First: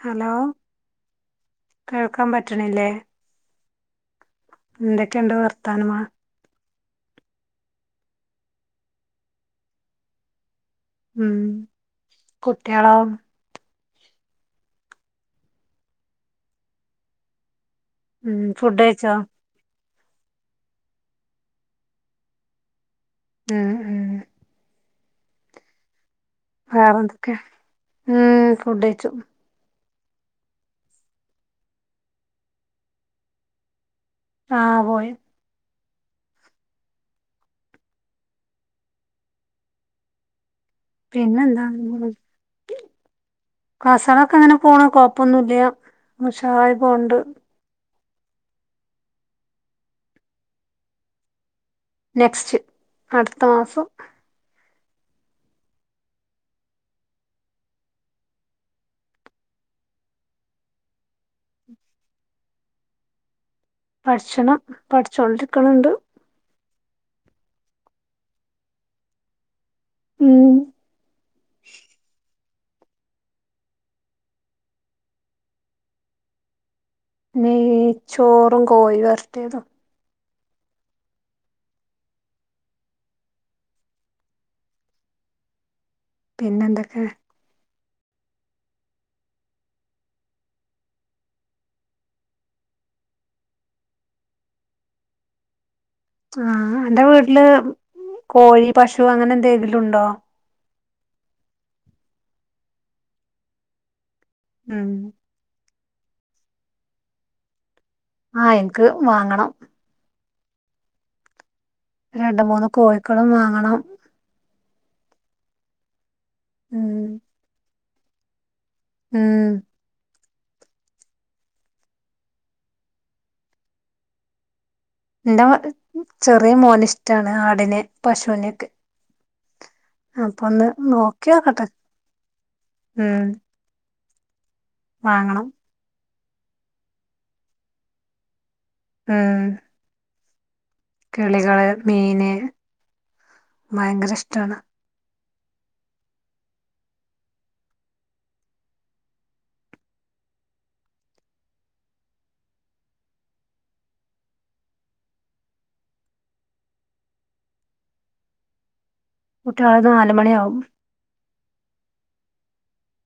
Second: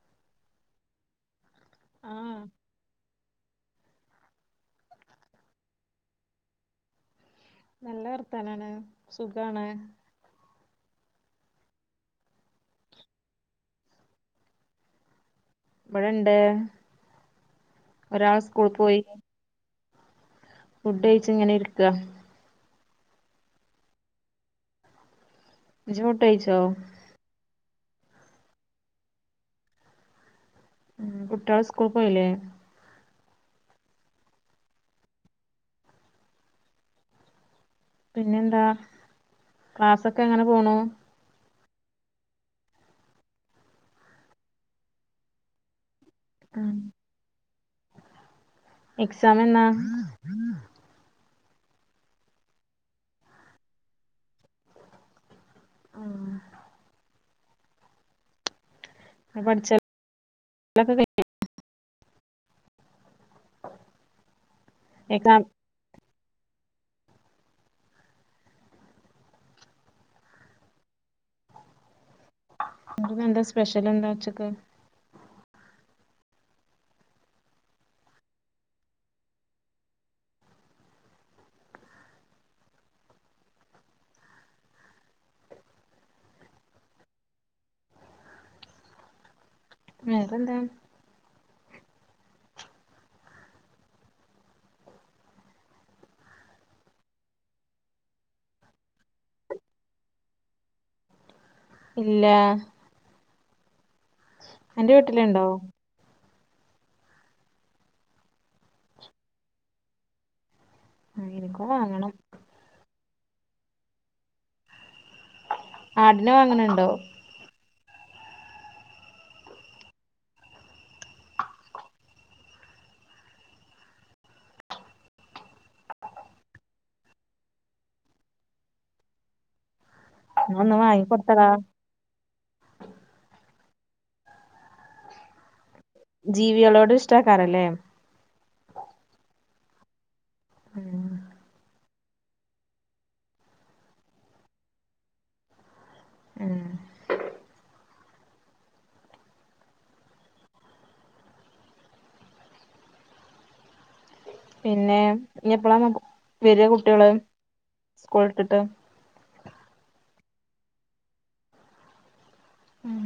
Hello കേൾക്കാൻ ആഹ് പറ്റ്ണില്ലേ? എന്തൊക്കെണ്ട് വർത്താനമാ? നല്ല വർത്താനാണ് സുഖാണ്. മ് കുട്ട്യാളോ? ഇവിടെണ്ട് ഒരാൾ ഉം സ്കൂൾ ഫുഡ് പോയി. കഴിച്ചോ ഫുഡ് കഴിച്ചങ്ങനെ ഇരിക്ക. ആ ആ ഇജ് കഴിച്ചോ വേറെന്തൊക്കെ മ് ഫുഡയ്ച്ചു. കുട്ടികള്സ്കൂൾക്കൊയില്ലേ? ആ പോയി. പിന്നെന്താ ക്ലാസൊക്കെങ്ങനെ പോണു? പിന്നെന്താ? ക്‌ളാസാളോക്കെങ്ങനെ പോണു കൊയ്പ്പൊന്നുല്ല. മ് ഉഷാറായിപോണ്ട്. എക്സാമെന്ന? നെക്സ്റ്റ് അടുത്ത മാസം. ഉം പഠിച്ചലൊക്കെ കയ്ഞ്ഞോ പഠിച്ചണം പഠിച്ചോരിക്കണണ്ട്. ഉം അന്ക്ക്‌ ന്താ സ്പെഷ്യൽ ന്താ ഉച്ചക്ക്? നെയ് ചോറും കോഴി വരട്ട്യേതും. പിന്നെന്തൊക്കെ? വേറെന്ത ആ അന്റെ വീട്ടില് കോഴി, പശു അങ്ങനെന്തെങ്കിലും ണ്ടോ ഇല്ല. ഉം അന്റെ വീട്ട്ല്ണ്ടോ? ആഹ് ഇൻക്ക് വാങ്ങണം. ആഹ് എനി രണ്ട് മൂന്ന് കോഴിക്കളും വാങ്ങണം. ആടിനെ വാങ്ങുന്നുണ്ടോ ഉം ഉം എന്റെ ചെറിയ മോനിഷ്ടാണ് ആടിനെ പശുവിനൊക്കെ. എന്നാ അപ്പൊന്ന് ഒന്ന് വാങ്ങി കൊടുത്തടാ നോക്കിയായൊക്കെ തരും വാങ്ങണം ജീവികളോടും ഇഷ്ടക്കാരല്ലേ ആഹ് ഉം കിളികള് മീന് ഭയങ്കര ഇഷ്ടാണ് മ് പിന്നെ ഇനി എപ്പളാ വരിക കുട്ടികള് സ്കൂളു വിട്ടിട്ട് കുട്ടികള് നാലുമണിയാവും. ഉം.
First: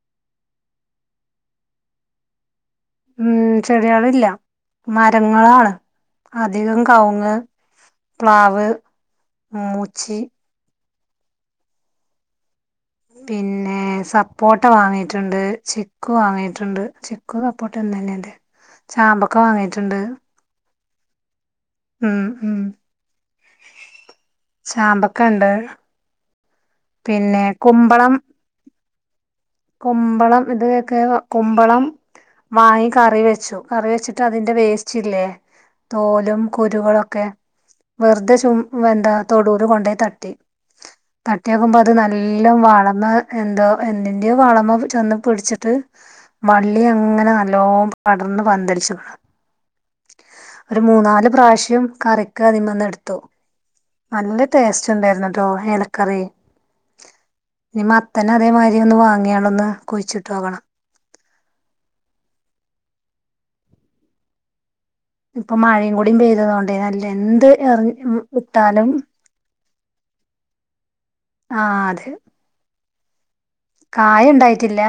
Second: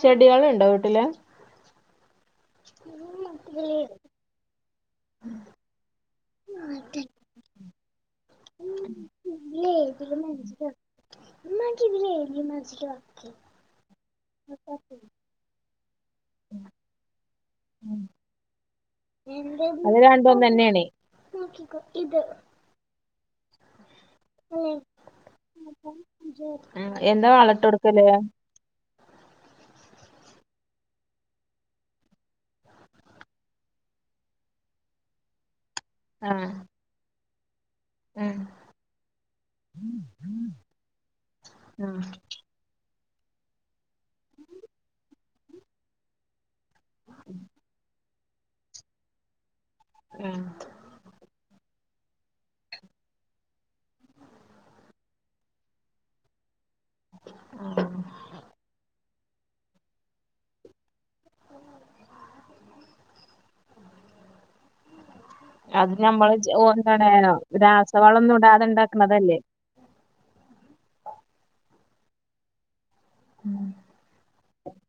ചെടികളണ്ടോ വീട്ടില് മ് ചെടികളില്ല മരങ്ങളാണ്. അധികം കവുങ്ങ് പ്ലാവ്. മൂച്ചി [unintelligible] [unintelligible] പിന്നെ സപ്പോട്ട വാങ്ങീട്ടുണ്ട് ചിക്കു വാങ്ങീ ട്ടുണ്ട് ചിക്കു സപ്പോട്ടെ ഒന്നേന്നെല്ലേ ചാമ്പ അത് രണ്ടും ഒന്ന് തന്നെയാണേ ഉം [unintelligible] ചാമ്പക്ക ഉണ്ട് എന്താ പിന്നെ വളട്ട് കൊടുക്കല് കുമ്പളം കുമ്പളം ഇത് ഒക്കെ കുമ്പളം വാങ്ങി കറി വെച്ചു കറി വെച്ചിട്ട് അതിന്റെ വേസ്റ്റ് ഇല്ലേ? തോലും ആഹ് കുരുകളൊക്കെ വെർതെ ഉം ചും വെന്താ തൊടൂല് കൊണ്ടോയ് തട്ടി. തട്ടിയാക്കുമ്പോ അത് നല്ലം വളന്ന് എന്തോ എന്തിന്റെയൊ വളമ ചെന്ന് പിട്ച്ചിട്ട് വള്ളി അങ്ങനെ നല്ലോ പടർന്ന് പന്തലിച്ചു. ഒരു മൂന്നാല് പ്രാവശ്യം കറിക്ക് അതിമ്മേന്ന് എടുത്തു. നല്ല ടേസ്റ്റ് ഉണ്ടായ്രുന്നുട്ടോ എലക്കറി. ഇനി മത്തന് അതേമായ്രി ഒന്ന് വാങ്ങിയാളൊന്ന് കുഴിച്ചിട്ടോക്കണം. ഇപ്പൊ അത് മഴയും കൂടി ഞമ്മള് പെയ്തതോണ്ടേ നല്ല എന്താണ് എന്ത് എർ മ് രാസവളൊന്നും ഇടാതെ ഇട്ടാലും ഉണ്ടാക്കണതല്ലേ ആഹ് അതെ. കായ ഇണ്ടായിട്ടില്ല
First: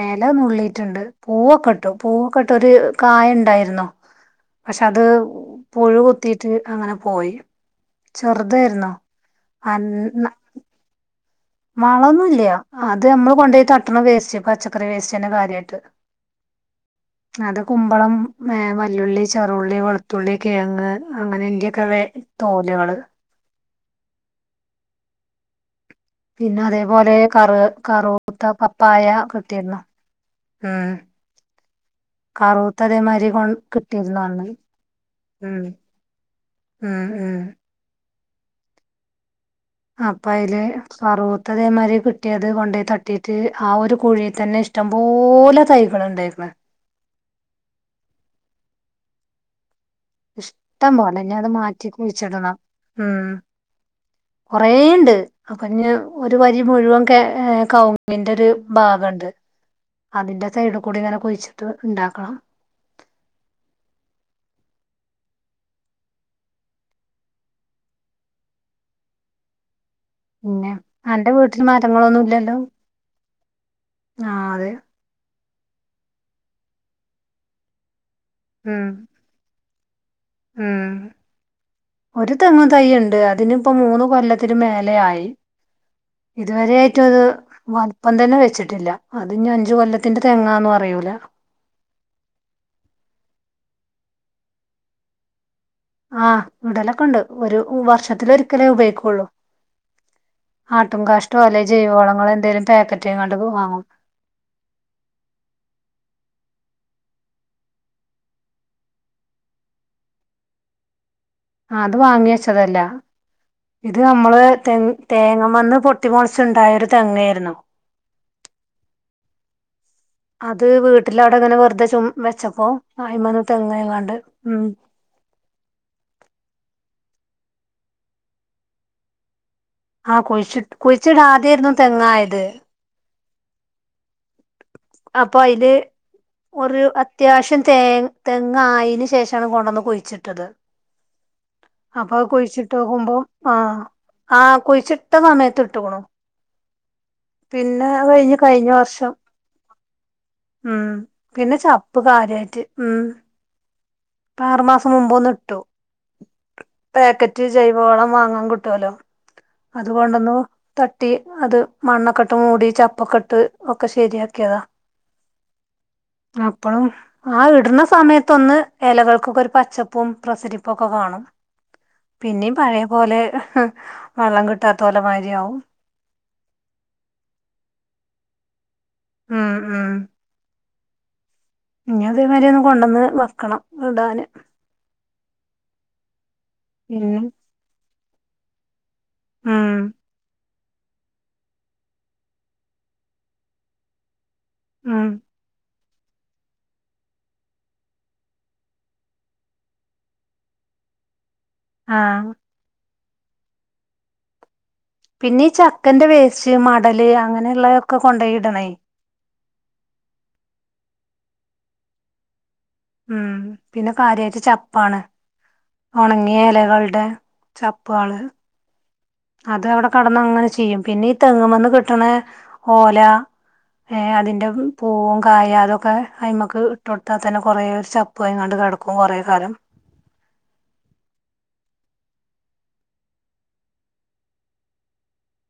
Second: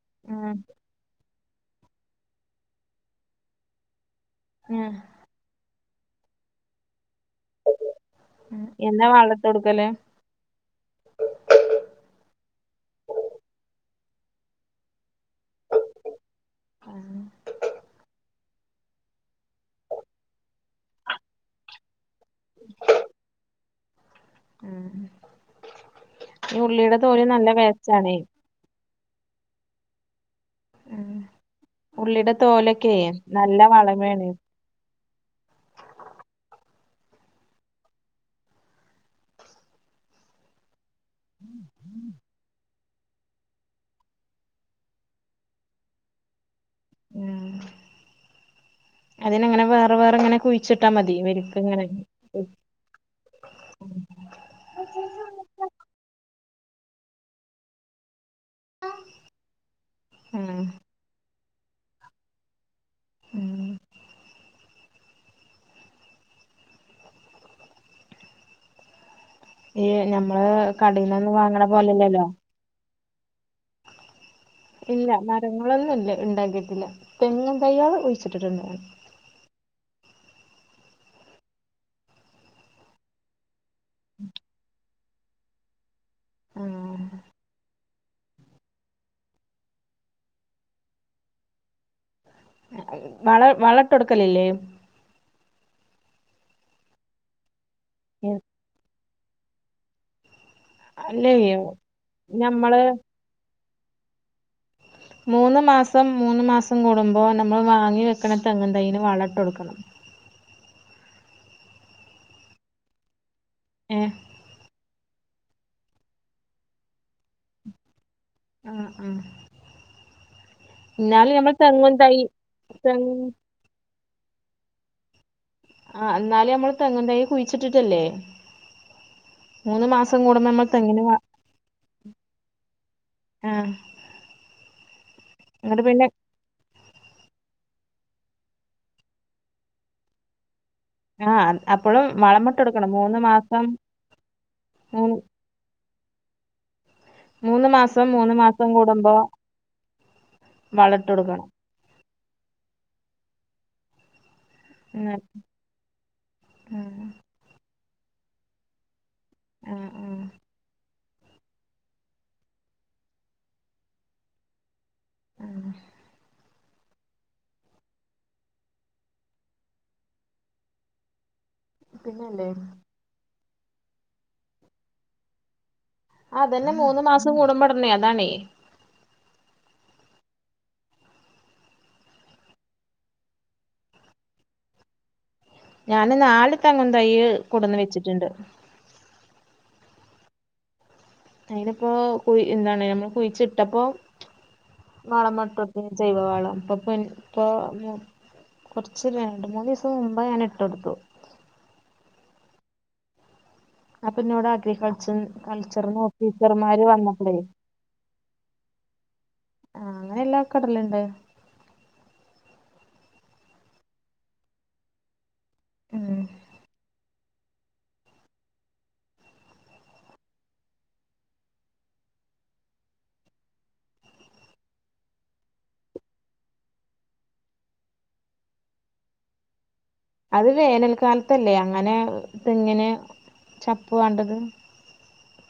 ഏല ഉം നുള്ളീട്ടിണ്ട്. പൂവൊക്കട്ടു പൂവൊക്കെട്ട് ഒരു കായ് ഇണ്ടായിര്ന്നു പക്ഷെ അത് പുഴു കുത്തിയിട്ട് അങ്ങന പോയി ചെറുതായിര്ന്നു എന്നാ വളട്ട് കൊടുക്കല് അന്ന വളൊന്നുല്ല്യ. അത് നമ്മള് കൊണ്ടോയ് തട്ടണ വേസ്റ്റ് പച്ചക്കറി വേസ്റ്റ് തന്നെ കാര്യാട്ട് അത് കുമ്പളം, ഏഹ് വല്ലുള്ളി, ചെറുള്ളി, വെളുത്തുള്ളി, കെയ്ങ്ങ് അങ്ങനെ ഇയ്ന്റെക്ക വേ തോല്കള് ഉം പിന്ന അതേപോലെ കറ് കറൂത്ത പപ്പായ കിട്ടിര്ന്നു. ഉം ഉള്ളിയുടെ കറൂത്ത തോലൊക്കെ അതേമാരി കൊൺ നല്ല കിട്ടിയിരുന്നു വളമേണ് അന്ന്. ഉം ഉം ഉം. അപ്പൊ അയ്ല് കറൂത്തതേമാരി കിട്ടിയത് കൊണ്ടോയ് തട്ട് ത്തീട്ട് ആ ഒരു കുഴി തന്നെ ഇഷ്ടംപലെ തൈകള് ണ്ടായിര്ന്ന് ഉം അതിനങ്ങനെ വെ ഇഷ്ടം പോലെ ഞ്ഞ് അത് മാറ്റി കുഴ്ച്ചിടണം ഉം കൊറേണ്ട് അപ്പൊ ഞ്ഞ് ഒരു വരി മുഴുവൻ കെ കവ്ങ്ങിൻ ന്റെ രു ഭാഗ ണ്ട് ഉം അതിന്റെ സൈഡ് കൂടി ങ്ങനെ കുഴ്ച്ചിട്ട് ണ്ടാക്കണം ഉം ഈ ഞമ്മള് പിന്നെ അന്റെ കടയിൽന്നൊന്നും വീട്ട് വാങ്ങണ ല് മരങ്ങളൊന്നു പോലെല്ലല്ലോ ല്ലല്ലോ ഇല്ല മരങ്ങളൊന്നു ല്ല ഇണ്ടാക്കിട്ടില്ല തെങ്ങും തയ്യള് കു ച്ച്ട്ട്ട്ട്ണ്ട് ഉം ഉം ഒരു തെങ്ങ് തൈ ണ്ട് അതിന് പ്പോ മൂന്ന് കൊല്ലത്തിന് മേലെ ആയി ഇതുവരെ ആയിറ്റു ആഹ് അത് വ പ്പം തന്നെ വെച്ചിട്ടില്ല അതിന് അഞ്ചു കൊല്ലത്തിന്റെ തെങ്ങാന്നു അറിയൂല വള വളട്ടൊട്ക്കല്‌ല്ലേ ആഹ് ഇടലൊക്ക ഉണ്ട് ഒരു വർഷത്തിലൊരിക്കലേ ഉപയോയ്ക്കുള്ളൂ ആട്ടും അല്ലേ കാഷ്ടോ അല്ലെ ജൈവളങ്ങളോ എന്തെലും ഞമ്മള് പാക്കറ്റ് ആയ്ങ്ങാണ്ട് വാങ്ങും മൂന്ന് മാസം മൂന്ന് മാസം കൂടുമ്പോ നമ്മൾ വാങ്ങി വെക്ക്‌ണ തെങ്ങും തൈന് വളട്ടൊട്ക്കണം ആ അത് വാങ്ങി വെച്ചതല്ല ഇത് ഏഹ് നമ്മള് തെങ്ങ് തേങ്ങ മന്ന് പൊട്ടിമളച്ചുണ്ടായൊരു തെങ്ങായിരുന്നു ഉം ഉം അത് വീട്ടില അവിടെ ങ്ങനെ വെറുതെ ചും തൈ വെച്ചപ്പോ തെങ്ങ് അയ്മന്ന് തെങ്ങ യ് കാണ്ട് ഉം ആ ന്നാല്നമ്മൾ തെങ്ങ് തൈ കുഴിച്ചിട്ടിട്ടല്ലേ മൂന്ന് ആ മാസം കൂടുമ്പോ കുഴിച്ചി നമ്മൾ തെങ്ങിന് വ കുഴിച്ചിടാദ്യായിരുന്നു തെങ്ങായത് ആ അപ്പൊ അയ്ല് ഒര് അത്യാവശ്യം തെ തെങ്ങ ആയീന് ശേഷാണ് കൊണ്ടന്ന് കുഴിച്ചിട്ടത് ആഹ് അപ്പളും അപ്പൊ വളമിട്ട് കുഴിച്ചിട്ട് കൊടുക്കണം ഓക്കുമ്പോ മൂന്ന് മാസം ആഹ് ആഹ് കുഴിച്ചിട്ട മൂന്ന് സമയത്ത് ഇട്ട്ക്കുണു മൂന്ന് പിന്നെ മാസം മൂന്ന് കഴിഞ്ഞ് മാസം കഴിഞ്ഞ വർഷം കൂടുമ്പോ ഉം വളട്ട് കൊടുക്കണം പിന്നെ ച ഇപ്പൊ കാര്യയിട്ട് ഉം ആറുമാസം ഉം മുമ്പ്ന്ന് ഇട്ടു പാക്കറ്റ് ജയ് വളം വാങ്ങാൻ കിട്ടുവലോ ആഹ് അതു ആഹ് കൊണ്ടൊന്നു ത ട്ടി അത് മണ്ണൊക്കെട്ട് മൂടി ചപ്പക്കെ ഇട്ട് ഒക്കെ ശെരിയാക്യതാ ഉം അപ്പഴും ആ ഇടുന്ന സമയത്തൊന്ന് ഇലകൾക്കൊക്കെ ഒരു പച്ചപ്പും പ്രസരിപ്പും ഒക്കെ കാണും പിന്നല്ലേ പിന്നിം പയെ പോലെ വള്ളം കിട്ടാതോലെ മാരിയാവും ആ അതന്നെ മൂന്ന് മാസം കൂടു മ്പോടണെ അതാണേ മ് മ് ഇനി അതെമാരി ഒന്ന് കൊണ്ടന്ന് വെക്കണം ഇടാന് ഞാന് നാല് തെങ്ങും പിന്നെ തയ്യ് കൊടന്ന് വെച്ചിട്ട്ണ്ട് മ് അയിനിപ്പോ കു എന്താണ് നമ്മൾ കുഴിച്ചിട്ടപ്പോ ഉം വളമട്ടോ ജൈവ വളം [unintelligible] കൊറച്ച് രണ്ട് മൂന്ന് ദീസം മുമ്പ് ഞാൻ ഇട്ടെടുത്തു ആ അപ്പൊന്നോടാ പിന്നെ ഈ ചക്കന്റെ വേസ്റ്റ് മടല് വന്നപ്പളേ അങ്ങനെയള്ളൊക്കെ കൊണ്ടോയി ഇടണേ ആ അങ്ങനെ ള്ളക്കെ ഇടല്ണ്ട് ഉം പിന്നെ കാര്യമായിട്ട് ചപ്പാണ് ഉം ഉണങ്ങിയ ഇലകളുടെ ചപ്പാള് അത് അവിടെ കടന്ന് അങ്ങനെ ചീയും പിന്നെ ഈ തെങ്ങുമന്ന് കിട്ടണ ഓല ഏ അതിന്റെ പൂവും കായ അതൊക്കെ അയമ്മക്ക് ഇട്ട് കൊടുത്താ തന്നെ കൊറെ ചപ്പ് അയ്ക്കാണ്ട് എടുക്കും കൊറേ കാലം അത് വേനൽക്കാലത്തല്ലേ അങ്ങനെ തെങ്ങിന് ചപ്പ് വേണ്ടത്?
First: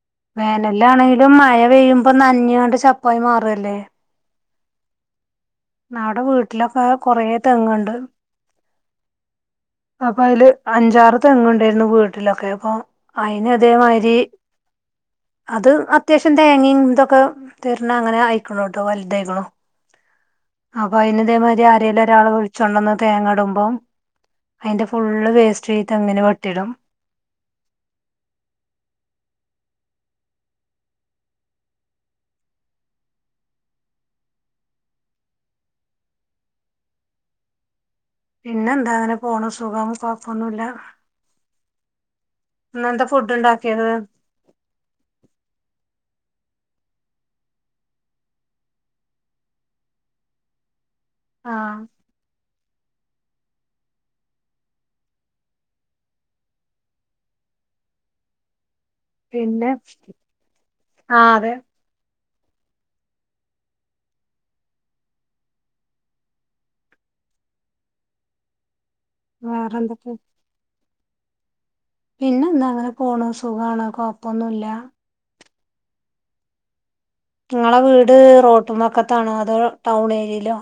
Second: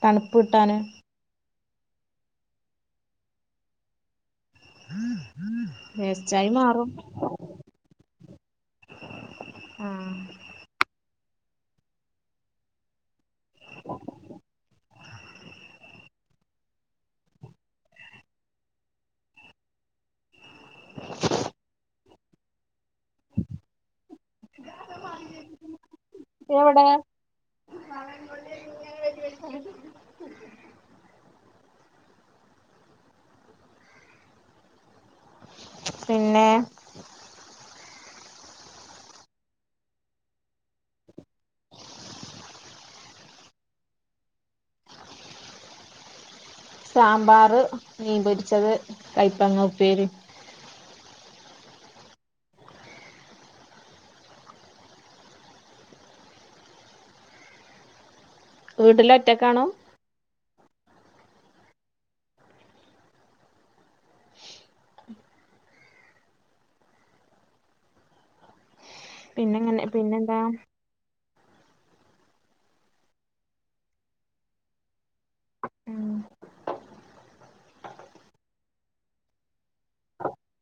തണുപ്പ് കിട്ടാന് വേനലാണെങ്കിലും മഴ പെയ്യുമ്പോ നന ഞ്ഞണ്ട് ചപ്പായി മാറല്ലെ ഹം നടെ വീട്ടിലൊക്കെ കൊറെ തെങ്ങുണ്ട് ആഹ് അപ്പയ്‌ല് അഞ്ചാറ് തെങ്ങണ്ടായിരുന്നു വീട്ടിലൊക്കെ അപ്പൊ അയിന് അതേ മാരി അത് അത്യാവശ്യം തേങ്ങയും ഇതൊക്കെ തര്ണ അങ്ങനെ അയിക്കണ് ട്ടോ വലുതായിക്കുണു അപ്പൊ അയിന് ഇതേമാതിരി ആരേലും ഒരാള് വിഴിച്ചോണ്ടന്ന് തേങ്ങടുമ്പം അതിന്റെ ഫുള് വേസ്റ്റ് ഈ തെങ്ങിന് വെട്ടിടും എവിടെ പിന്നെ പിന്നെ എന്താ അങ്ങനെ പോണു സുഖം കൊയപ്പൊന്നുല്ല ഇന്ന് എന്താ ഫുഡ് ഇണ്ടാകിയത് സാമ്പാർ മീൻ പൊരിച്ചത് കയ്പങ്ങങ് ഉപ്പേരി അഹ് വീട്ടില് ഒറ്റക്കാണോ അഹ് അതെ പിന്നെങ്ങനെ വേറെന്തൊക്കെ പിന്നെ എന്താ പിന്നെ എന്താ അങ്ങനെ പോണു സുഗാണ് കൊപ്പൊന്നുല്ല ഉം ഞങ്ങളെ വീട് റോട്ടുമ്മക്കത്താണോ അതോ ടൗൺ ഏരിയയിലോ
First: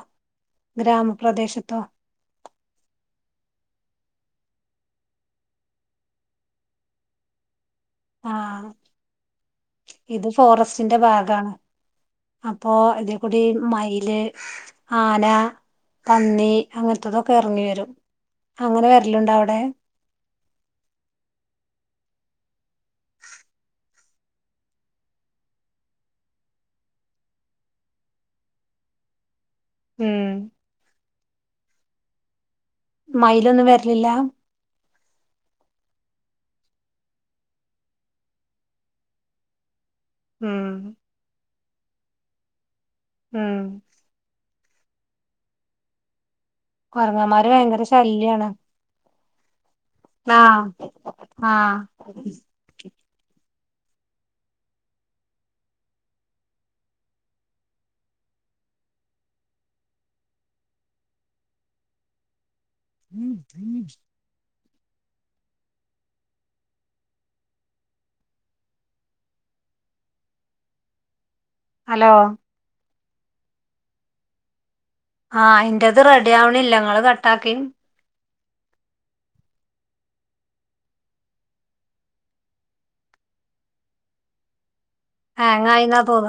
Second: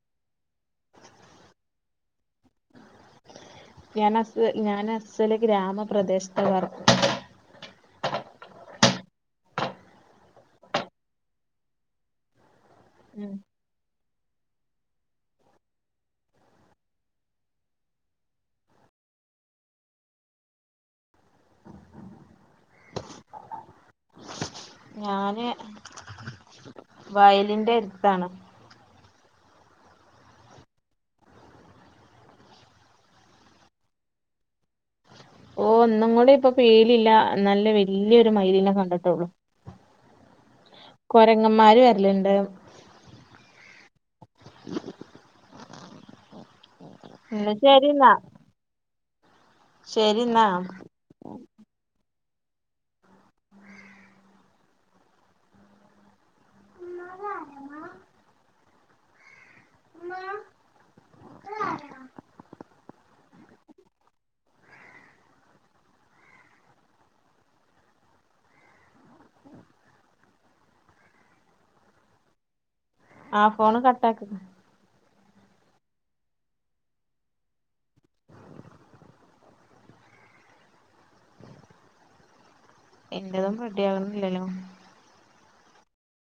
ഗ്രാമപ്രദേശത്തോ ഞാൻ അസ്സ ഞാൻ അസ്സൽ ഗ്രാമപ്രദേശത്തുകർ അഹ് ഇത് ഫോറസ്റ്റിന്റെ ഭാഗാണ് ഇപ്പോ ഇതേ ഉം കൂടി മൈ ൽ ആന പന്നി അങ്ങതൊക്കെ ഇറങ്ങി വരും അങ്ങനെ വരലുണ്ടോ അവിടെ ഞാൻ വയലിന്റെ അടുത്താണ് ഉം മൈലൊന്നും വരലില്ല ഓ ഒന്നും കൂടി ഇപ്പൊ പേലില്ല നല്ല വല്യൊരു മൈലീനെ കണ്ടിട്ടുള്ളു ഹ്മ്മ് ങ്ങമാരും വരലുണ്ട് ഉം കുറങ്ങന്മാര് എന്നാ ഭയങ്കര ശരിന്നാ ശല്യണ് ശരിന്നാ അഹ് അഹ് ഹലോ ആ ഫോണ് കട്ടാക്ക് അഹ് എന്റെത് റെഡി ആവണില്ല നിങ്ങള് കട്ടാക് എന്റെതും റെഡി ആകുണില്ലല്ലോ ഹാങ്ങായിന തോന്നുന്നേ